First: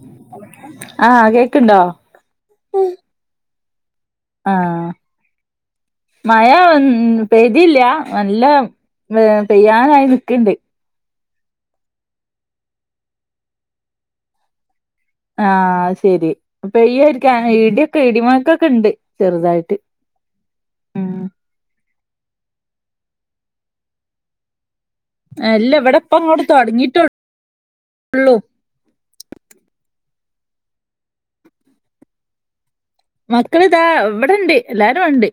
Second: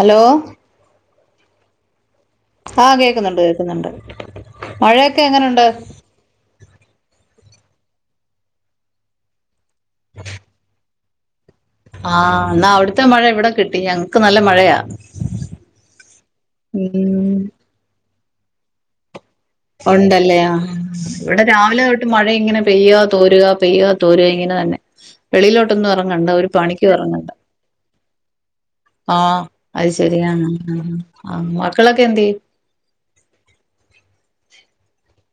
Hello [unintelligible] ആഹ് കേക്ണ്ടോ ആ കേൾക്കുന്നുണ്ട് ന്നുണ്ട് ആ മഴവന്ന് പെയ്തില്ല നല്ല [inaudible] പെയ്യാനായി നിക്ക്ണ്ട് ആഹ എന്നാ അവിടുത്തെ മഴ ഇവിടെ കിട്ടി ഞങ്ങക്ക് നല്ല മഴയാ ആഹ ശരി ഉം പെയ്യായിരിക്കുംഇടിയൊക്കെ ഡി മുഴകണ്ട് ഉണ്ടല്ലേ ഇവിടെ രാവിലെ തൊട്ട് മഴ ഇങ്ങനെ പെയ്യ തോരുക പെയ്യ തോരുക ഇങ്ങനെ തന്നെ അല്ല വെളിയിലോട്ടൊന്നും ഇവിടെ ഇപ്പ ഇറങ്ങണ്ട അങ്ങോട്ട് ഒരു പാണിക്ക് തൊടങ്ങിട്ടൊള്ളൂ ഇറങ്ങണ്ട ആ അത് ശെരിയാ ആ ആാാ മക്കളൊക്കെ എന്തേ മക്കളിതാ ഇവിടെണ്ട് എല്ലാരും ഉണ്ട്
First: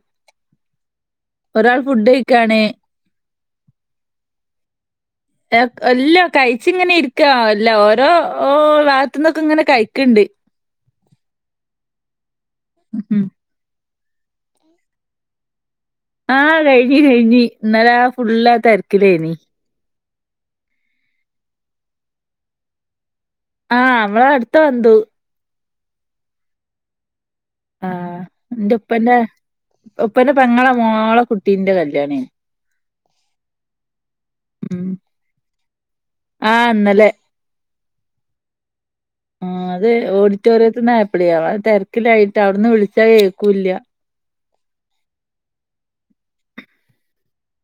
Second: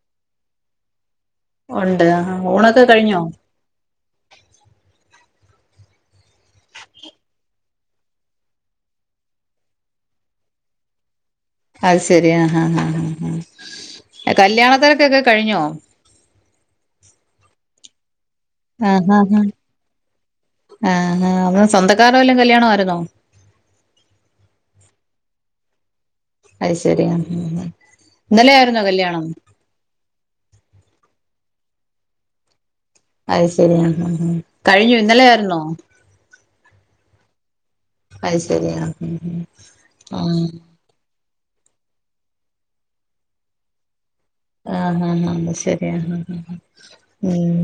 ഒരാൾ ഉണ്ട് ഫുഡ് കഴിക്കാണ് ഊണൊക്കെ കഴിഞ്ഞോ എല്ല കഴിച്ച ഇങ്ങനെ ഇരിക്ക അല്ല ഓരോ ഭാഗത്തു നിന്നൊക്കെ ഇങ്ങനെ കഴിക്കണ്ട് അത് ശരി ആ ആ ആ കല്യാണത്തിരക്കൊക്കെ കഴിഞ്ഞോ? ആഹകഴിഞ്ഞ കഴിഞ് ഇന്നലെ ഫുള്ള് ആതിരക്കിലേനി. ആ അ സ്വന്തക്കാര വല്ലും കല്യാണമായിരുന്നോ? ആ നമ്മളെ അടുത്ത ബന്ധു. അത് ശരിയാ. ആ് എന്റെ ഉപ്പന്റെ ഉപ്പന്റെ പെങ്ങളെ മോളെ കു കുട്ടിന്റെ കല്യാണം ആയിരുന്നു. അത് ശരിയാ. ഉ കഴിഞ്ഞു ഇന്നലെ ആയിരുന്നോ? ആഹ് ഇന്നലെ അത് ശരിയാ. ആ അത് ഓഡിറ്റോറിയത്തിൽ നിന് ആയപ്പോ അവിടെതിരക്കിലായിട്ട് അവിന്ന് വിളിച്ചാ കേക്കൂല്ല ആ ആ ആാ ശരിയാ ഉം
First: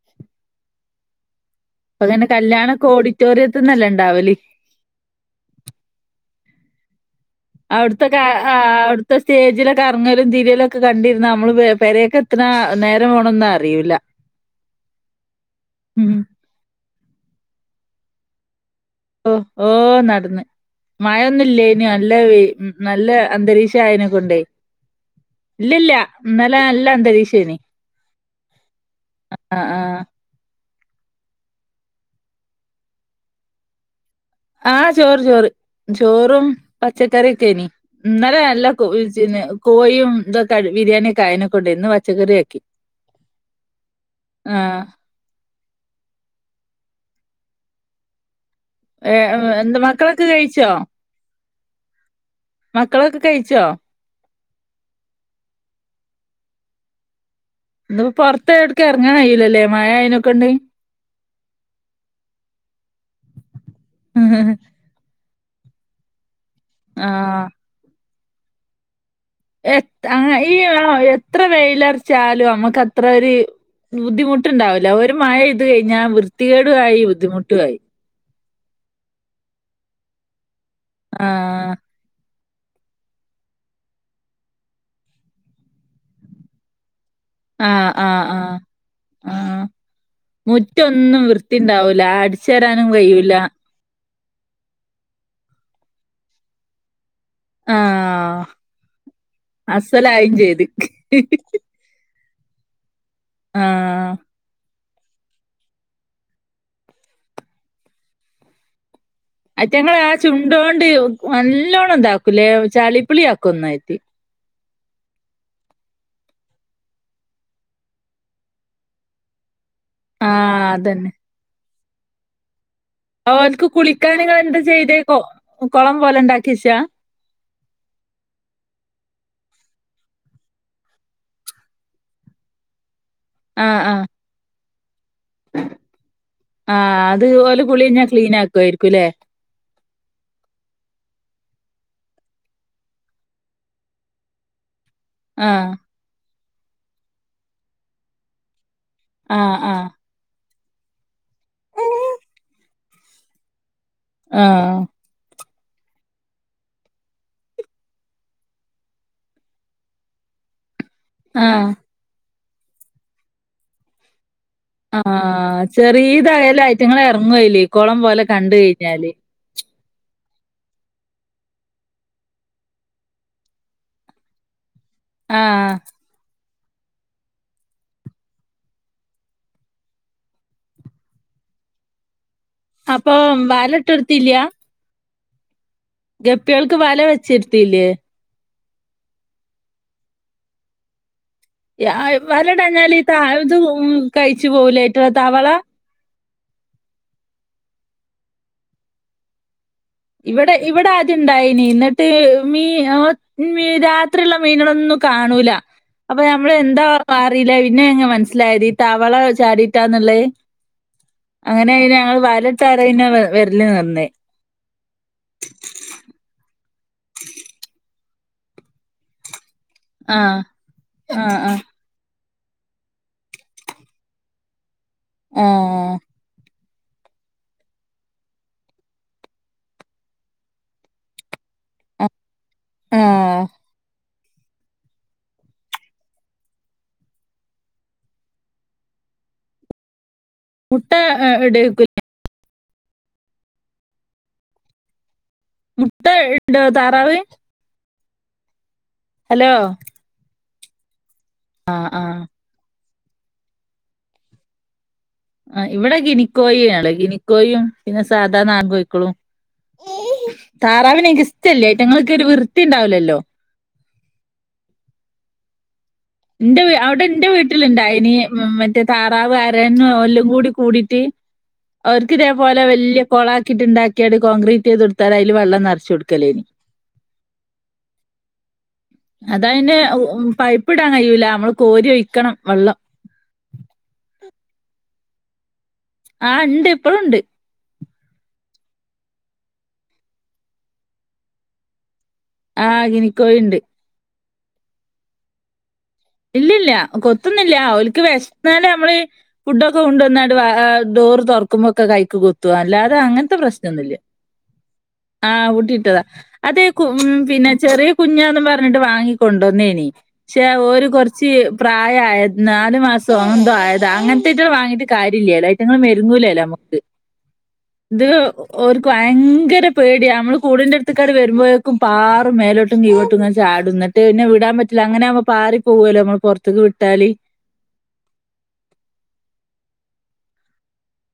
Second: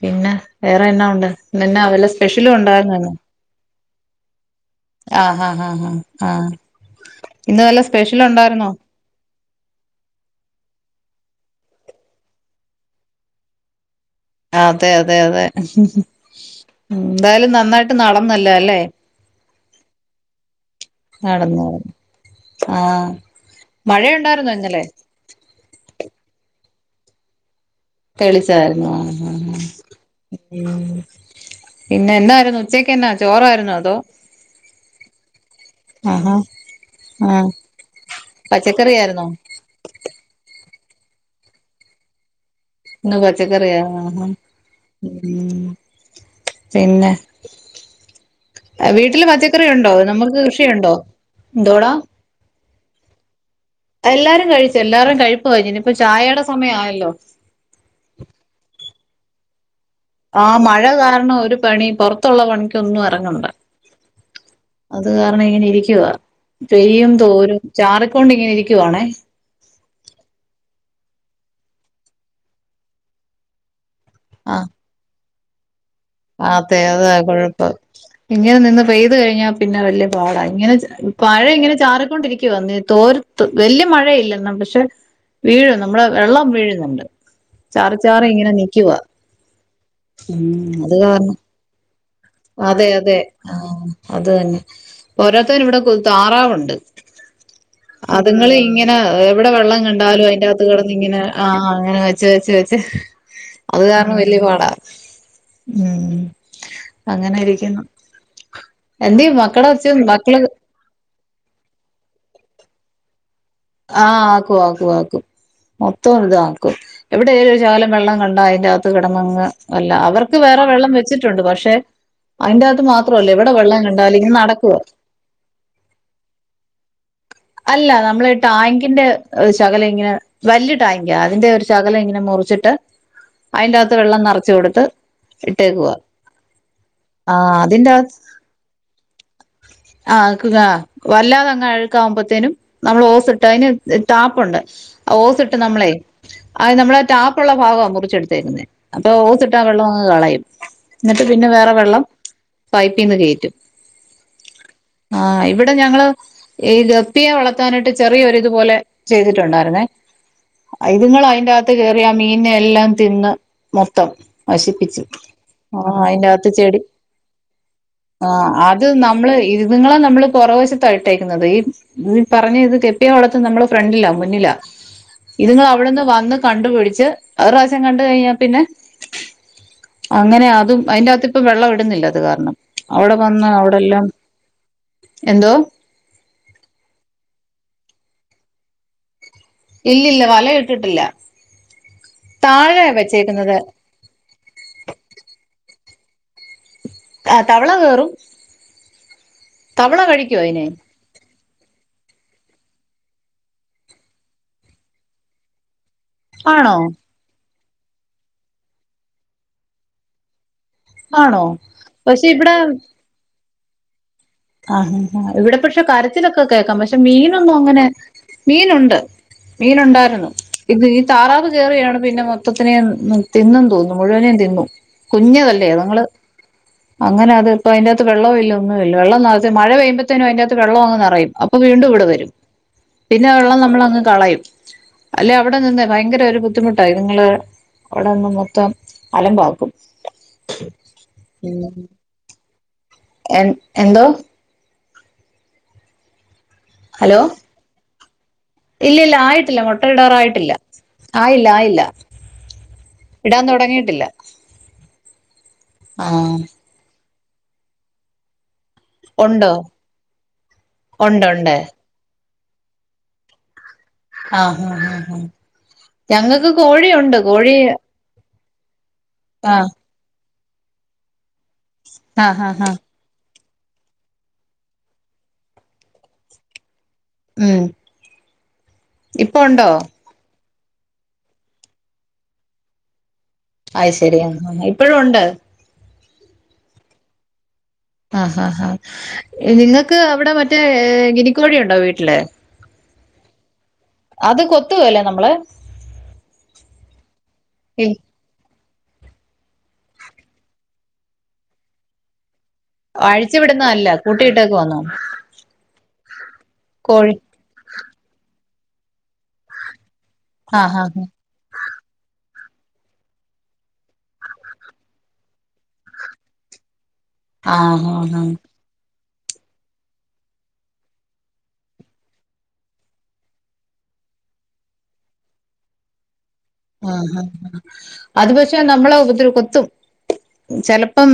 പിന്നെ വേറെ എന്നാ ഉണ്ട്? ഇന്നെന്നാ അപ്പം വല്ല അങ്ങനെ സ്പെഷ്യലും കല്യാണ ഒക്കെ ഉണ്ടായിരുന്നോ ഓഡിറ്റോറിയത്തിൽന്നല്ല ണ്ടാവല്. ആ ആ ആ ആ അവിടുത്തെക്കെ അവിടുത്തെ സ്റ്റേജില് കറങ്ങലും തിരിയലും ഒക്കെ കണ്ടി നമ്മള് പെരയൊക്കെ എത്ര നേരം പോ ണഒന്നും അറിയില്ല. അതെ അതെ അതെ ഉ എന്തായാലും നന്നായിട്ട് നടന്നല്ല അല്ലേ? ഓ ഓ നടന്ന് നടന്നു മഴൊന്നുംല്ലനി നല്ല വെയി ആഹ് നല്ല അന്തരീക്ഷ ആയെയ്നെ കൊണ്ടേ മഴയുണ്ടായിരുന്നോ ഇന്നലെ ഇല്ലല്ല ഇന്നലെ നല്ല നല്ല അന്തരീക്ഷം നല്ല അന്തരീക്ഷനി. തെളിച്ചായിരുന്നു ആ ആഹ് ഉ പിന്നെ എന്തായിരുന്നു ഉച്ചക്ക്ന്നാ ചോറായിരുന്നു അതോ ആഹ ചോറ് ചോറ് ആഹാ ചോറും ആഹ് പച്ചക്കറിയൊക്കെനി ഇന്നലെ നല്ലെ പച്ചക്കറിയായിരുന്നോ കോഴിയും ഇതൊക്കെ ബിരിയാണിയൊക്കെ ആയനെക്കൊണ്ട് ഇന്ന് പച്ചക്കറിയാക്കി. ഇന്ന് പച്ചക്കറിയ ആ ആഹ് പിന്നെ? അ വീട്ടില് ഏഹ് പച്ചക്കറി എന്താ ഒണ്ടോ മക്കളൊക്കെ നമ്മക്ക് കഴിച്ചോ കൃഷിയുണ്ടോ? ന്തോട.. മക്കളൊക്കെ കഴിച്ചോ? എല്ലാരും കഴിച്ചു എല്ലാരും കഴിപ്പ് കഴിഞ്ഞ ഇനി ഇപ്പ ചായയുടെ സമയയല്ലോ ഇപ്പോ പുറത്ത എടക്ക് ഇറങ്ങാൻായില്ലല്ലേ.. ആ മഴ കാരണം ഒരു പണി പുറത്തുള്ള പണിിക്കൊന്നും ഇറങ്ങണ്ട അത് കാരണം അ ഇങ്ങനെ ഇരിക്കുവാ പെയ്യും ആഹ് തോരും ചാറ് കൊണ്ടിങ്ങനെ ഇരിക്കുവാണേ എത് ആ ഈ [unintelligible] എത്ര വെയിലറച്ചാലും അമ്മക്ക് അത്ര ഒര് ആഹ് ബുദ്ധിമുട്ട്ണ്ടാവുല ഒര് മഴ് ഞാൻ വൃത്തികേടു അതെ ആയി അതാ കുഴപ്പം ബുദ്ധിമുട്ടുമായി ഇങ്ങനെ നിന്ന് പെയ്തു കഴിഞ്ഞാൽ പിന്നെ വല്യ പാടാണ് ഇങ്ങനെ പഴ ആഹ് ഇങ്ങനെ ചാറിക്കൊണ്ടിരിക്കും വന്ന തോർത്ത് വലിയ മഴയില്ലെന്ന പക്ഷെ വീഴും നമ്മുടെ വെള്ളം വീഴുന്നുണ്ട് ആഹ് ചാറ് ചാറി ആഹ് ഇങ്ങനെ ആഹ് നിക്കവാ ഉം [unintelligible] കാരണം വൃത്തിണ്ട അതെ അതെ ആ അത് തന്നെ ഓരോരുത്തർ ഇവിടെ കൊ താറാവുണ്ട് ആഹ് അതുങ്ങള് ഇങ്ങനെ എവിടെ വെള്ളം കണ്ടാലും അസ്സലായും അയ്‌ന്റാത്ത് ചെയ്ത് കിടന്ന് ഇങ്ങനെ ആ അങ്ങനെ വെച്ച ച്ചച്ച ച് ആഹ് അതുകാരണം വല്യ പാടാ ഉം അങ്ങനെയിരിക്കുന്നു അറ്റ ഞങ്ങ ആ ചുണ്ടോണ്ട് നല്ലോണം ന്താക്കും [unintelligible] ചളിപിളി ആക്കു അ ആക്കുവാ ആകും മൊത്തം ഇതാക്കും എവിടെല ഒരു ശാലം വെള്ളം കണ്ടാ അതിന്റ്ത്തു കിടന്നങ് അല്ല അവർക്ക് വേറെ ആഹ് വെള്ളം വെച്ചിട്ടുണ്ട് പക്ഷെ അതിന്റെ അവർക്ക് കുളിക്കാന നിങ്ങൾ എന്താ ചെയ്ത കുളം പോലെ ഉണ്ടാക്കിശാ അല്ല നമ്മള ടാങ്കിന്റെ ശകലം ഇങ്ങനെ വലിയ ടാങ്ക് അതിന്റെ ഒരു ശകലം ഇങ്ങനെ മുറിച്ചിട്ട് അതിന്റെകത്ത് വെള്ളം നിറച്ച് കൊടുത്ത് ഇട്ടേക്കുവാ ആ അത് ആഹ് ഓല കുളിഞ്ഞ ക്ലീൻ ആക്കുയിരിക്കുംല്ലേ ആഹ ആക്കു ക വല്ലാതങ്ങ് അഴുക്കാവുമ്പോത്തേനും നമ്മൾ ഓസ് അന് താപ്പുണ്ട് ഓസ് ഇട്ട് ആഹ് നമ്മളെ അത് നമ്മളെ ടാപ്പള്ള ഭാഗമാണ് മുറിച്ചെടുത്തേക്കുന്നെ അപ്പൊ ആഹ് ഓസീട്ടാ ആഹ് വെള്ളവാങ്ങ് കളയും എന്നിട്ട് പിന്നെ വേറെ വെള്ളം പൈപ്പിന്ന് കേറ്റും ആ ടെ ഞങ്ങള് ഈ ഗപ്പിയെ വളർത്താനായിട്ട് ചെറിയൊരിത് പോലെ ചെയ്തിട്ടുണ്ടായിര്ന്നേ. അതുങ്ങൾ ആഹ് അതിന്റെകത്ത് കേയറിയ മീ ന്നെ എല്ലാം തിന്ന് മൊത്തം ആ നശിപ്പിച്ച് ആ അതിൻ്റെ അകത്ത് ചെറിയതായാല് ചെടി ഐറ്റ്ങ്ങള് ഇറങ്ങുവയില് കൊളം പോലെ കണ്ട് കയിഞ്ഞാല്. നിങ്ങളെ നമ്മള് കൊറവശത്ത ഇട്ടേക്കുന്നത് ഈ ഈ പറഞ്ഞ ഇത് ഗപ്പിയെ വളത്ത് നമ്മള് ഫ്രണ്ടിലാ മുന്നിലാ. ഇതുങ്ങൾ ആഹ് അവിടുന്ന് വന്ന് കണ്ടുപിടിച്ച് ഒറാശ്യം കണ്ട് കഴിഞ്ഞാൽ പിന്നെ അങ്ങനെ അതും അതിന്റകത്ത് ഇപ്പം വെള്ളം ഇടുന്നില്ല അത് കാരണം. അപ്പോ അവിടെ വന്ന് അവിടെല്ലാം വാലട്ടെടിത്തില്യ. എന്തോ ഗപ്പികൾക്ക് വല വെച്ചിരുത്തിയില്ലേ? ഇല്ലില്ല വല ഇട്ടിട്ടില്ല. ഇ ആ താഴെ വലടഞ്ഞാൽ ഇ ത വെച്ചേക്കുന്നത് [unintelligible] കഴിച്ചു പോവുലെ തവള. ആ തവള കേറും. തവള കഴിക്കോ ഇവടെ അതിനെ ഇവിടാദ്യം ണ്ടായിനി ന്നിട്ട് മീ ന മീ രാത്രിയുള്ള മീനുകളൊന്നും കാണൂല. അപ്പോ മ്മള് ആണോ എന്താ [unintelligible] പിന്നെ എങ്ങ് മനസ്സിലായത് ഈ തവള ചാടീട്ടാന്നുള്ളേ. ആണോ അങ്ങനെ ഞങ്ങൾ പക്ഷെ വല തറെ ന വ വര് അല്ല [unintelligible] ആ ഹ ഹ ഇവിടെ പക്ഷേ കരച്ചിലൊക്കെ കേക്കാം, പക്ഷേ മീനൊന്നും അങ്ങനെ മീനൊണ്ട്. മീൻ ഒണ്ടായിരുന്നു, ആഹ് ഇത് ഈ ആഹ് താറാവ് ആഹ് കേറിയാണ് പിന്നെ മൊത് മൊത്തത്തിനെയും തിന്നെന്നു തോന്നുന്നു, മുഴുവനേം തിന്നു. കുഞ്ഞതല്ലേ അതങ്ങള്. അങ്ങനെ അത് ഇപ്പ അതിന്റാത്ത് വെള്ളോല്ല ഒന്നുല്ല. വെള്ളം നിറച്ചു മഴ പെയ്യുമ്പത്തേനു അതിന്റാത്ത് വെള്ളങ്ങ് നെറയും, അപ്പോ വീണ്ടുവിടെ ആഹ് വരും. പിന്നെ ആഹ് വെള്ളം നമ്മളങ്ങ് കളയും. അല്ലെ അവിടെ നിന്ന് ഭയങ്കര ഒരു ബുദ്ധിമുട്ടാ ഇതുങ്ങള് അവിടെ നിന്ന് മൊത്തം അലമ്പാക്കും. മുട്ട എ എടുക്കുല്ല. എം എന്തോ മുട്ട എ ന്റെ താറാവേ ഹലോ ഇല്ല ഇല്ല ആയിട്ടില്ല, മൊട്ടയിടാറായിട്ടില്ല. ആയില്ല ആയില്ല ആഹ് ആഹ് ഇടാൻ തൊടങ്ങിയിട്ടില്ല ആ ഇവിടെ ഗിനിക്കോയിയാണ് ഗിനി കോയിയും പിന്നെ സാധാ നാടൻ കോ ഉണ്ടോ താറാവിനെ ന്ക് ഉണ്ട് ഉണ്ട് ഇസ്റ്റല്ലേയിറ്റാ [unintelligible] ഒരു വൃ ത്തിണ്ടാവൂലല്ലോ ആഹ് ഹ് ഹ് ഹ് ഞങ്ങക്ക് കോഴിയുണ്ട് കോഴി മെമ്മൻ താറാവ് ആഹ് അരയന്നോ എല്ലും കൂടി കൂടിട്ട് ആഹ് അവർക്കിതേപോലെ ആഹ് ആഹ് വെല്ല്യാ കൊളാ കിട്ട്ണ്ടാക്കിയാട് കോൺക്രീറ്റെയ്തെട്ത്താൽ അയില് വള്ളം നറ്ച്ചൊട്ക്കലേനി ഉം ഇപ്പൊ ഉണ്ടോ അതയിന്റെ ഉ ഉം പൈ പ്പ്ടാൻ കഴിയൂല അമ്മള് കോരി ഒഴിക്കണം വള്ളം അയ്ശരി [unintelligible] ഇപ്പോഴും ഉ [unintelligible] ആഹ് ഇണ്ട് ഇപ്പളുണ്ട് ആ ഹാ ഹാ നിങ്ങക്ക് അവിടെ മറ്റേ ഗിനിക്കോഴിയുണ്ടോ വീട്ടില് ആഹ് ഗിനിക്കോഴിണ്ട് അത് കൊത്തുവേലെ നമ്മളെ ഇല്ലല്ല കൊത്തുന്നില്ല ഓൽക്ക് വെശ് ന്നാല് നമ്മള് ഫുഡൊക്കെ കൊണ്ടുവന്നാണ്ട് വ ആ ഡോറ് തൊറക്ക്മ്പൊക്കെ കൈക്ക് കൊ ത്ത് അല്ലാതെ അങ്ങനത്തെ അഴിച്ചു വിടുന്നതല്ല പ്രശ്നൊന്നുല്ല കൂട്ടിയിട്ടേക്കുവാന്നോ ആഹ് പൂട്ടിട്ടതാ അതെ കു ഉം കോഴി പിന്നെ ചെറിയ കുഞ്ഞാന്ന് പറ് [unintelligible] രണ്ടും വാങ്ങിക്കൊണ്ടോന്നേനി ക്ഷെ ആഹ് ഒരു ആഹ് കൊറ്ച്ച് പ്രായായത് നാല് മാസോ അങ്ങനെന്തോ ആയതാ അങ്ങനത്തെയ്റ്റളെ വാങ്ങീട്ട് കാര്യല്ലേല്ലെ ഐറ്റങ്ങള് മെരുങ്ങൂലേല്ലൊ നമ്മക്ക് ആഹ് ഹാ ഹാ വയങ്കര പേടിയാ അമ്മള് കൂടിന്റെ അട്ത്ത്ക്കാട്ട് വരുമ്പോഴേക്കും പാറും മേലോട്ടും കീഴോട്ടും ഇങ്ങനെ ചാടും ന്നിട്ട് പിന്നെ വിടാൻ പറ്റില്ല അങ്ങനെയാവ്മ്പം പാറി പോവോല്ലോ അമ്മള് പൊറ് ആഹ് ആ അത് പക്ഷെ നമ്മളെ ഉപദ്രവ് കൊത്തും ചെലപ്പം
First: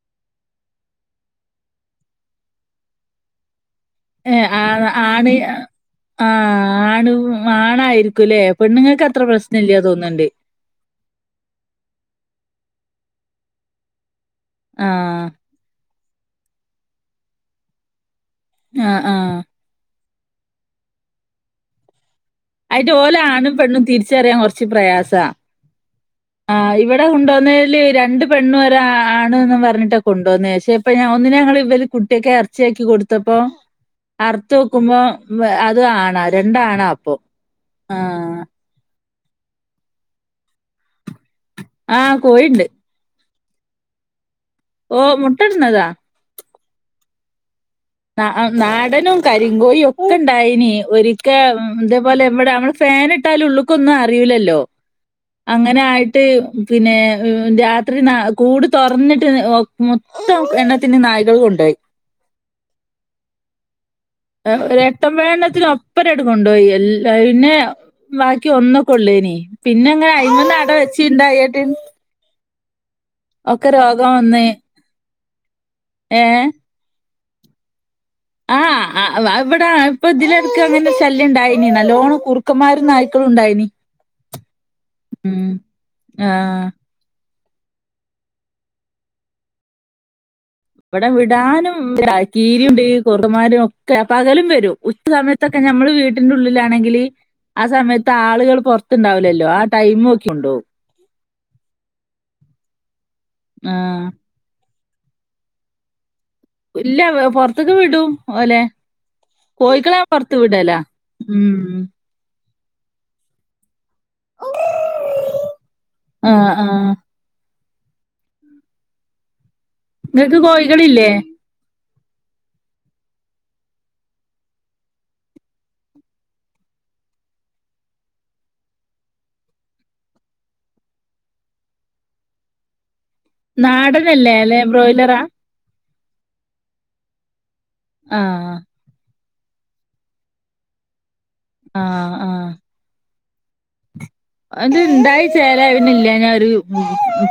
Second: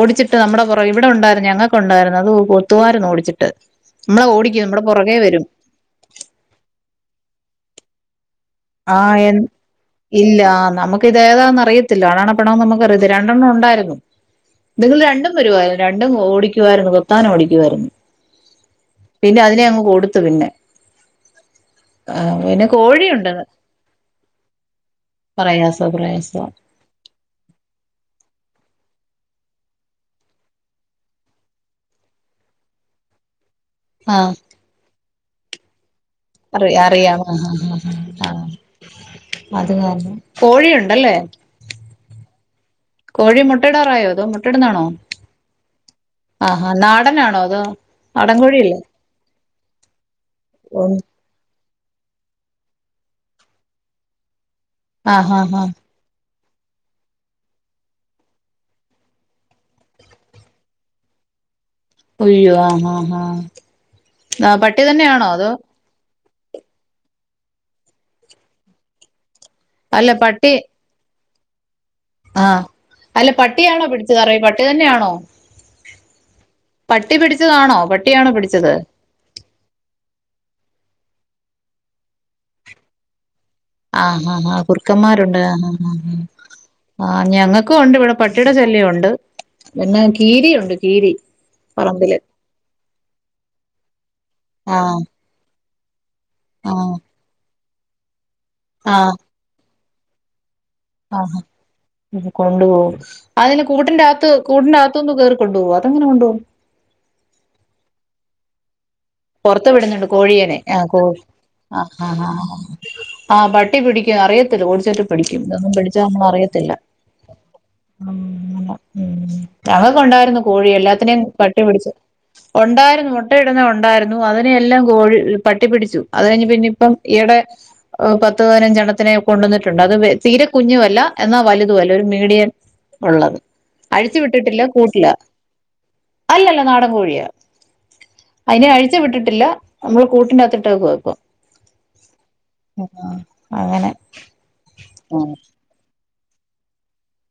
ഓടിച്ചിട്ട് നമ്മുടെ പൊറ ഇവിടെ ഉണ്ടായിരുന്നു ഞങ്ങൾക്ക് ഉണ്ടായിരുന്നു അത് കൊത്തുമായിരുന്നു ഓടിച്ചിട്ട് നമ്മളെ ഏ ആ ഓടിക്കും നമ്മുടെ പുറകെ ആണ് വരും ആ ആണ് ആണായി ക്കുലേ ആഹ എൻ ഇല്ല നമുക്ക് ഇത് ഏതാന്ന് അറിയത്തില്ല ആണാണോ പെണ്ണാണോ നമുക്ക് വറ്ത് രണ്ടെണ്ണോഉണ്ടായിരുന്നു നിങ്ങൾ ആഹ് രണ്ടും വരുായ [unintelligible] പണ്ടും ഓടിക്കുായിരുന്നു കത്താനും ഓടിക്കുായിരുന്നു ആഹ് ആഹ് പിന്നെ അതിനെ അങ്ങ് കൊടുത്ത് [unintelligible] പിന്നെ ആ പിന്നെ അയിറ്റ് ഓലെ കോഴിയുണ്ട് ആണും പെണ്ണും തിരിച്ചറിയാൻ കുറച്ച് പ്രയാസ പ്രയാസോ പ്രയാസോ ആ് ഇവിടെ കൊണ്ടുവന്നതില് രണ്ടു പെണ്ണു ഒരാ [unintelligible] ണ്ണു ആണ്ന്ന് പറഞ്ഞിട്ടാ കൊണ്ടുവന്നെ പഷേ ഇപ്പൊ ഒന്നിനെങ്ങൾ ഇവല് കുട്ടിയെക്ക്എറച്ചിയക്കികൊടുത്തപ്പോ [unintelligible] കൊടുത്തപ്പോ അർത്തോകു്പം [unintelligible] അത് ആണ് അറിയ അറിയാാം ആഹ ആഹ് [unintelligible] അതെ അതെ കോഴിയുണ്ടല്ലേ ആഹ കോയിണ്ട് കോഴി മുട്ടടാറായോതോന്ന് ഓ [unintelligible] മുട്ട ഇടുന്നതാ ആഹ നാടനാണോ? ആണോ [unintelligible] ആ ഹ നാടനും കരിങ്കോഴി ഒക്കെ ഇണ്ടായിനി ഓ, ഒരിക്കേ അതേപോലെ എവിടെ നമ്മടെ ഫാനനി ഇട്ടാലും ഉള്ളക്കൊന്നും അറിയില്ലല്ലോ ആ ആ ആ അങ്ങനെ ആായിട്ട് പിന്നെ രാത്രി ന കൂട് തുറന്നിട്ട് മൊത്തം എണ്ണത്തിന് നയിക്കാള്ക്കൊണ്ടോയി അയ്യോ ആ ഹ ഹ രക്ത വേടനത്തിനൊപ്പം എടുക്കണ്ട പോയി എല്ല പിന്നെ ബാക്കി ഒന്നൊ കൊള്ളേനീ പിന്നെ അല്ല അങ്ങനെ പട്ടി അയ്മന്ന് അട വെച്ചിുണ്ടായ [unintelligible] ആ [unintelligible] അല്ല പട്ടിയാണോ പിടിച്ചുതറ വന്ന് പട്ടി തന്നെയാണോ ഏ [unintelligible] പട്ടി പിടിച്ചതാണോ [unintelligible] ആ പിടിച്ചത് അ വ ഇവ്വ്ടെ ഇപ്പം ഇതിലെട്ക്ക്‌ അങ്ങനെ ശല്യം ഇണ്ടായി നി നല്ലോണ്ണം കുറുക്കന്മാരും നായ്ക്കളും ഇണ്ടായിനി ആ ഹ ഹ കുറുക്കന്മാരുണ്ട് ആ ആ ആ ഞങ്ങക്കും ഒണ്ട് ഇവിടെ പട്ടിടെ ശല്യം ഒണ്ട് പിന്നെ കീരിയുണ്ട് ഇവടെ കീരി വിടാനും പറമ്പില് [unintelligible] കീരി ഉണ്ട് കുറുക്കന്മാരും ഒക്കെ പകലും വരും ആഹ് ഉച്ച സമയത്തൊക്കെ ഞ നമ്മൾ വീ ട്ടിൻ്റെ ആഹ് ഉള്ളിലാണെങ്കില് ആ സമയത്ത് ആൾ ൾകൾ പൊർത്ത് ഇണ്ടാവലല്ലോ ടൈമൊക്കി കൊണ്ടോവും ആ കൊണ്ട് പോവും അതിന് ആ കൂട്ടിന്റെ അകത്ത് കൂട്ടിന്റെ അ ത്തുന്ന് കേറി കൊണ്ട് പോവോ അതെങ്ങനെ കൊണ്ട് പോവും ഇല്ല അവ പൊറത്ത്ക്ക്‌ വിടും ഓലെ പൊർത്ത് കോഴിക്കളെ വിട്ന്ന്ണ്ട് പുറത്ത് കോഴിയെനെ ആ വിടലാ കോഴി ഉം ആ ആ അ അ അ ആ പട്ടി പിടിക്കും അറിയത്തില്ല ഓടിച്ചിട്ട് പിടിക്കും ഇതൊന്നും പിടിച്ചാ നമ്മൾ ആ ആ അറിയത്തില്ല [unintelligible] ഞങ്ങക്ക് നിങ്ങക്ക് ഉണ്ടായിരുന്നു കോഴി കോഴികളില്ലേ എല്ലാത്തിനെയും പട്ടി പിടിച്ചു ഒണ്ടായിരുന്നു മുട്ട ഇടുന്നെ ഒണ്ടായിരു ണു അതിനെ എല്ലാം കോഴി പട്ടിപ്പിടിച്ചു അത് കഴിഞ്ഞ് പിന്നെ ഇപ്പം ഈയിടെ ഹ് പത്ത് പതിനഞ്ച് എണ്ണത്തിനെ കൊണ്ടന്നിട്ടുണ്ട് അത് വെൽ തീരെ കുഞ്ഞുവല്ല എന്നാ വലുതും അല്ല ഒരു മീഡിയൻ ഒള്ളത് അഴിച്ചു നാടനല്ലേ അല്ലെ വിട്ടിട്ടില്ല കൂട്ടിലാ ബ്രോയിലറാ അല്ലല്ല നാടൻ കോഴിയാ ആ അയിനെ അഴി ട്ടിട്ടില്ല നമ്മള് കൂട്ടിനകത്തിട്ട് ഇട്ടേക്കുവാ ഇപ്പം ആ ആ അങ്ങനെ അത് ഇണ്ടായി ചേലായ പിന്നെ ഇല്ലാ ഞാ ഒര്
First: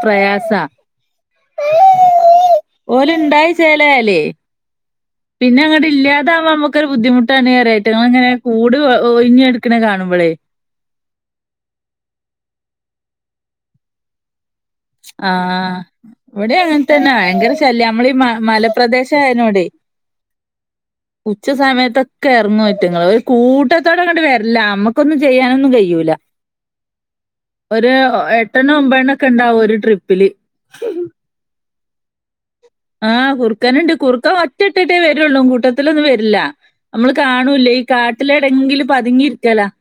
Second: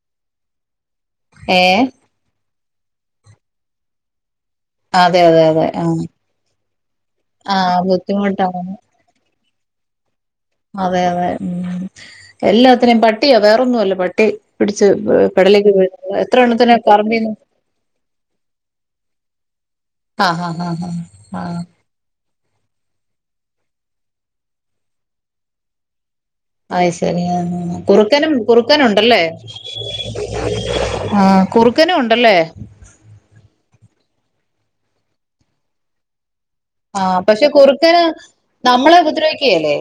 പ്രയാസാ ഏ ഓൽ ഇണ്ടായി ചെലയലേ അതെ അതെ പിന്നെ അതെ ആ അങ്ങട്ട് ഇല്ലാതാവുമ്പോ നമ്മക്കൊരു ബുദ്ധിമുട്ടാണ് ആ പറ ഇറ്റങ്ങളെ ഇങ്ങനെ ബുദ്ധിമുട്ടാണ് കൂട് ഒഴിഞ്ഞ് ക ക്ക്‌ണേ കാണുമ്പളേ അതെ അതെ എല്ലാത്തിനേം പട്ടിയാ വേറൊന്നും അല്ല പട്ടി പിടിച്ച് ആ പെടലേക്ക് ആ വീഴുന്നത് എത്ര ഇവടിം എണ്ണത്തിനെ അങ്ങൻതന്നാ പറമ്പീന്ന് ഭയങ്കര ശല്യാ നമ്മൾ ഈ മ മലപ്രദേശ ആയനോടെ ആ ഹാ ഹാ ഹാ ആ ഉച്ച സമയത്തൊ ക്കെ എറങ്ങും ഇറ്റങ്ങൾ ഒര് കൂട്ടത്തോടെ ഇങ്ങട്ട് വേര്ലാ നമ്മക്കൊന്നും ചെയ്യാനൊന്നും കയ്യൂല അയ് ശരി ആ കുറുക്കനും എട്ടെണ്ണം കുറുക്കൻ ഒമ്പതെണ്ണം ഉണ്ടല്ലേ ഒക്കെ ഇണ്ടാവും ഒരു ട്രിപ്പില് കുറുക്കനും ഉണ്ടല്ലേ [unintelligible] ട്ടിട്ടിട്ടെ വെരൊള്ളൂ കൂട്ടത്തിലൊന്നും വെര്ല്ല ആ പക്ഷെ കുറുക്കന് നമ്മളെ പതുങ്ങിയിരിക്കലാ ഉപദ്രവിക്കേലേ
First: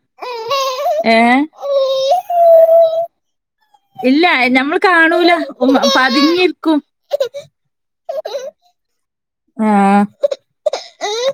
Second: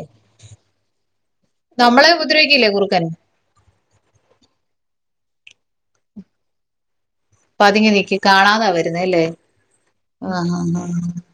ഏഹ് നമ്മളെ ഉപദ്രവിക്കില്ലേ കുറുക്കൻ ഇല്ല ഞമ്മള് കാണൂല പ്പം പതിങ്ങിരിക്കും പതിങ്ങി നിക്കും കാണാതാ വരുന്നേ അല്ലേ ആ ആ ആ ആഹ്